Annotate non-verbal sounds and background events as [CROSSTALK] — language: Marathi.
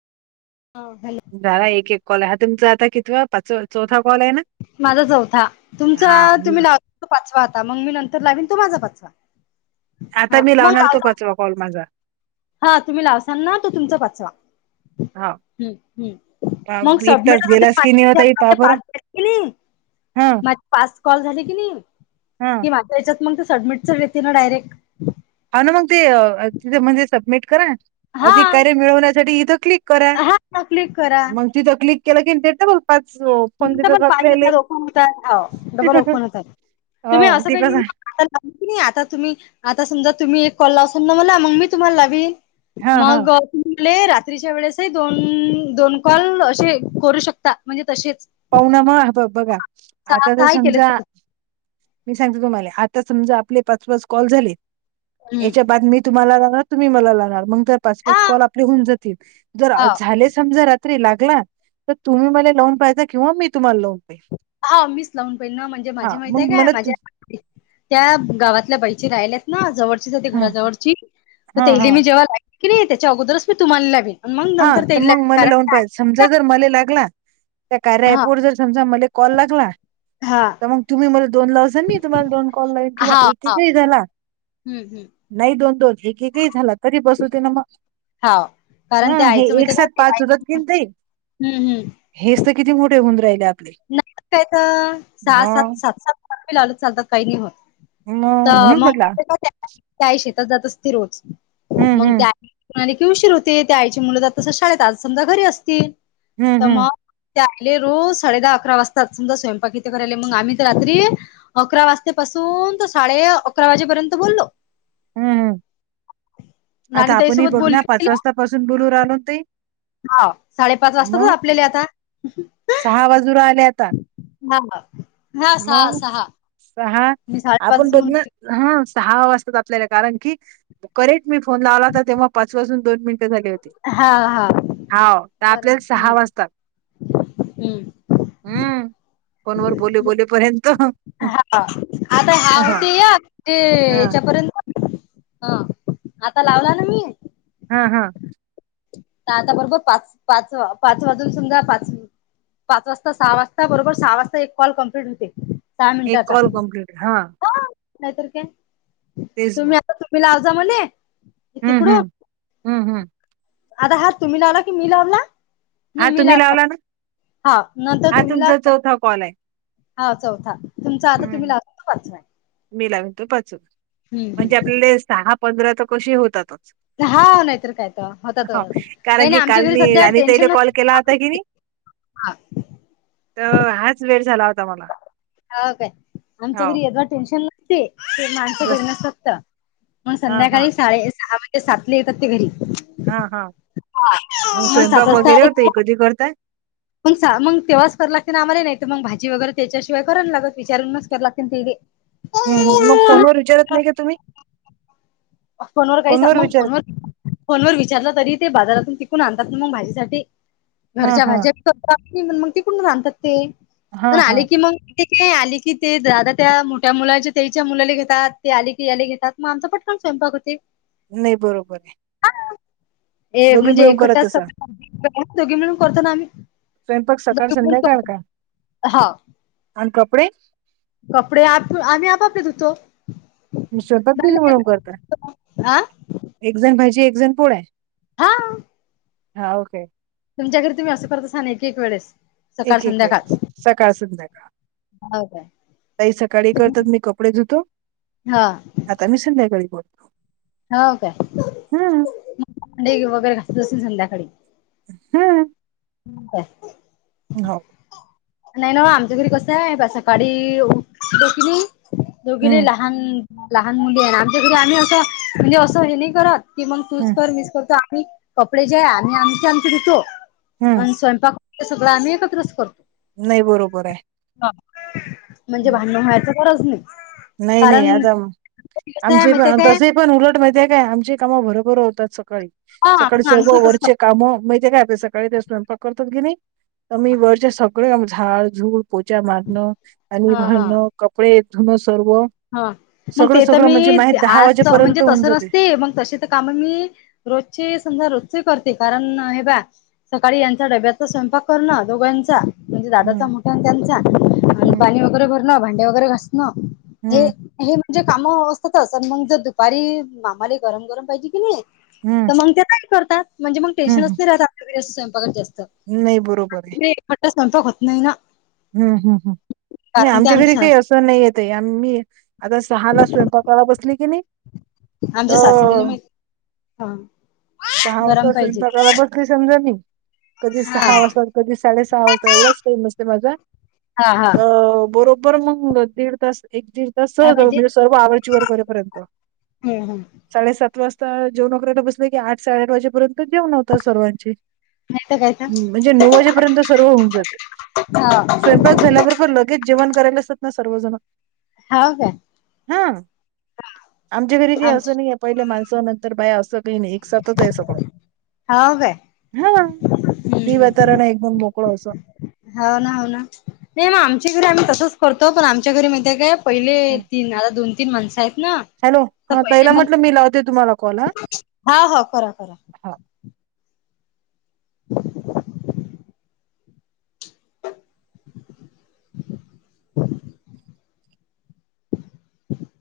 हा हॅलो झाला एक एक कॉल आहे हा तुमचा आता कितवा पाचव चौथा कॉल आहे ना. माझा चौथा हा तुमचाअ म तुम्ही लावता तो पाचवा आता मग मी नंतर लावीन तो माझा पाचवा. हा आता मी मग लावणार तो लावजा पाचवा कॉल माझा हा तुम्ही लावसान ना तो तुमचा पाचवा हा हूं हूं मग एक सबमिट तास च होते गेलाच की नाही ओ पाच ताई पहा आपले बरं पाच केले की नी. हा मग पाचं कॉल झाली की नी हा की माझ्या हच्यात मग ते सबमिट च येतील ना डायरेक्ट हा ना मग ते तिथ म्हणजे सबमिट करा हा अधिक कार्य मिळवण्यासाठी इथं क्लिक करा हा क्लिक करा मंग तथ क्लिक केला की ते त ब पाच अ पण तिथं पाच आपल्याले येतात ओपन होतात हो डबल ओपन होतात हो तुम्ही आणि असं ते काही नाही कसं आता आता तुम्ही आता समजा तुम्ही एक कॉल लावसानं ना मला मग मी तुम्हाला लावीन हा हा मग तुम्ही मले रात्रीच्या वेळेसही दोन दोन कॉल असे करू शकता म्हणजे तसेच हाव नां मग ब बघा सहा आता त सहा केले समजा मी सांगते तुम्हाले आता समजा आपले पाच पाच कॉल झाले हम्म याच्या बाद मी तुम्हाला लावणार तुम्ही मला लावणार मग काय पाच हा पाच कॉल आपले होऊन जातील जर हा अ झाले समजा रात तरी लागला त तुम्ही मला लावून पाहायचा किंवा मी तुम्हाला लावू हा मीच लावून पहिल ना म्हणजे माझी हा माहती आहे मग काय मला माझ्या त्या गावातल्या बाईचे राहिल्यात ना जवळ तिज त्या हा घराजवळची तर हा हा त्यायाले मी जेव्हा लावीन की नाही त्याच्या अगोदरच मी तुम्हाला लावीन. अनं मग हा नंतर तर त्यायले मग मला कारण लावून काय पाहिजे समजा जर मले लागला त्या कार्या हा ऍप जर समजा मले कॉल लागला हा त मंग तुम्ही मला दोन लावसाल मी तुम्हाला दोन कॉल लावीन किंवा एक एकही झाला हूं हूं नाही दोन दोन एक एकही झाला तरी बस होते ना म हाव कारण ते हं हे आईचं माहिती एक का साथ ते पाच घालते होतात की आईचं नये आई हं, हं. हेच तर किती मोठे होऊन राहिले आत लागतात तर सहा सात सात सात लावल [UNINTELLIGIBLE] चालतात काही नाही होत. तर म्हणून मग म्हटला त्याही शेतात जात असती रोज हम्म मग हम्म त्या आणखी उशीर होते त्या आईची मुलं तर तस शाळेत आज समजा घरी असतील हं, त हं, मग ते आले रोज साडे दहा अकरा वाजता समजा स्वयंपाक इथे करायले मंग आम्ही त रात्री अकरा वाजतापासून तर साडे अकरा वाजेपर्यंत बोललो. हम्महं आता नानी आपणही ताईसोबत बघ ना बोलले पाच गेलो. वाजतापासून बोलू राहलो न ते हाव साडेपाच वाजतातच आपल्याले आता सहा वाजू राहिले आता [UNINTELLIGIBLE] मंग सहा मी आपण साडेपाचच म्हणून दगन हा सहा वाजता आपल्याला कारण की करेक्ट मी फोन लावला होता तेव्हा पाच वाजून दोन मिनिट ट झाले होते हा हा हाव त बर आपल्याले हम्म सहा वाजतात. हम्म हम्म फोनवर बोलू हा आता हा होते एक ते हां, याच्यापर्यंत हा आता लावला ना मी हा हा त आता बरोबर पाच पाच पाच वाजून समजा पाच पाच वाजता सहा वाजता बरोबर सहा वाजता एक कॉल कम्प्लीट होते. सहा एक मिनिटाचा कॉल कंप्लीट हां, हो नाहीत काये तेच तुम्ही आता तुम्ही लावजा म्हणे हम्म हम्म हम्म हम्म आता हा तुम्ही लावला की मी लावला हा नाही तुम्ही मीला लावला ना? हा न तर हा तुम्हीला तुमचा चौथा कॉल आहे. हा चौथा तुमचा आता तुम्ही हं, लागल पाचवा मी लावन तो पाचून हम्म हम्म म्हणजे आपल्याले सहा पंधरा तर कशी होतात हा नाहीतर काय तर होतातच काही कारण नाही की आमच्या काल घरी मी सध्या राणी टेन्शन तले कॉल नसतं. ता कि नाही तर हाच वेळ झाला होता मला हा काय आमच्या हाव घरी यदव टेन्शन नसते ते माणसं जस घिरणत मग हा हा संध्याकाळी साडे सहा म्हणजे सातले येतात ते घरी हा हा मग स्वयंपाक वगैरे होते कधी करताय पण मग तेव्हाच कररा लागते ना आम्हाला नाही तर मग भाजी वगैरे त्याच्याशिवाय करा लागत विचारूनच कर लागतील ना ते ते ह मग फोन व विचारत नाही का तुम्ही फोनवर काही मग फोन व फोन वर विचारलं तरी ते बाजारातून टिकून आणतात ना मग भाझ्यासाठी हा घरच्या हा भाज्या स्त मग ते कोण राांधतात ते हा प हा आले की मग ते का नाही आली की ते दादा त्या मोठ्या मुलाच्या त्याच्या मुलाले घेतात ते आले की याला घेतात मग आमचा पट संपाकते नाही बरोबर आहे ए दोघी म्हणजे मिळून एकट्या करत असाल सग दोघी मिळून करतो ना आम्ही स्वयंपाक सकाळ हा अन कपडे कपडे आप आम्ही आपापले दुतो म स्वतक बरी म्हणून करत आ एकजण भाहिजे एकजण पोढ आहे हा हा ओके तुमच्या घरी तुमही असं करसा ना एक वेळेस सकाळ एक एक संध्याकाळ वेळेस सकाळ सुद्धका हो काय तई सकाळी करतात मी कपडे धुतो हा आता मी संध्याकाळी बोलतो. हो हम्म कायडे वगैरे घासत असल संध्याकाळी हम्म. हो का? हो. नाही ना आमच्या घरी कसं आहे बा सकाळी दोकली हम्म दोघेलेला लहान लहान मुली आहे आमच्या घरी आम्ही असं म्हणजे असं हे नाही करत. ती मग तूस हम्म कर मिस करतो आम्ही कपडे ज्या आणि आमचे आमचे दुतो. हम्म आणि स्वयंपाक सगळं आम्ही एकत्रच करतो. नाही बरोबर आहे. म्हणजे हम्म भांण व्हायच गरज नाही. नाही नाही कारण आता कसं आहे आमचे माहिती पण काय तस. पण उलट माहिती आहे काय आमची कामं बरोबर होतात सकाळी हा सकाळी मग सर्व आमची तसं वरचे काम माहितीे काय सकाळी ते स्यंपा करतात गिनी आ् वरच्या सगळे झाड झूड पोचा मारणं आणि हा हा भरणं. कपडे येत ना सर्व हा मग सगळं ते तर सगळं मी म्हणजे माही दहा आज म्हणजे वाजेपर्यंत होऊन तसं जाते नसते मग तसे काम मी रोजची समजा रोजचे करते कारण हे बा सकाळी यांचा डब्याचा स्वयंपाक करणं दोघांचा म्हणजे हम्म दादाचा मोठा आणि त्यांचा आणि हम्म पाणी वगैरे भरणं भांडे वगैरे घासणं हे. हम्म हे म्हणजे काम अवस्थातच मग जर दुपारी मामाारी गरम गरम पाहिजे की नाही. हम्म. तर मग ते काही करतात म्हणजे मग टेन्नच हम्म नाही राहत आपल्या अस स्वयंपाक जास्त नाही बरोबर आहे. खट स्वयंपाक होत नाही ना. हम् हम हम् नाही कारण ते आमच्या घरी काही असं नाहीय. ते आ मी आता सहा ला स्वयंपाकाला बसली की नाही. आमच्या सासऱ्याला तर माहि हा गरम पाहिजे. कधी समजा मी कधी सहा हा वाजता कधी साडे सहा वाजता एवढाच टाईम असते माझा हा हा. अ बरोबर मग दीड तास एक दीड तस काय पाहिजे म्हणजे सर्व आवडचीवर करेपर्यंत हम्म हम्म साडे सात वाजता जेव नकऱ्याला बसलं की आठ साडेआठ वाजेपर्यंत जेव नकतो. सर्वांची नाही तर काय तर म्हणजे नऊ वाजेपर्यंत सर्व होऊन जाते. हो स्वयंपाक झाल्याबरोबर लगेच जेवण करायलाचात ना सर्वजण हा का? हा आमच्या घरी काही आमच असं नाही आहे पहिल्या माणसानंतर बाया असं. का एक सप्तस प हा का? हा फ्रीवातारण एक दन मोकळो असो. होा ना हो ना नाही मग आमच्या घरी आम्ही तसंच करतो पण आमच्या घरी माहि काय? पहिले तीन आता दोन तीन माणसं आहेत ना. हॅलो तर हा तैला पहिले मग म्हटलं मी लावते तुम्हाला कॉल हा. हा होा करा करा. हो [UNINTELLIGIBLE]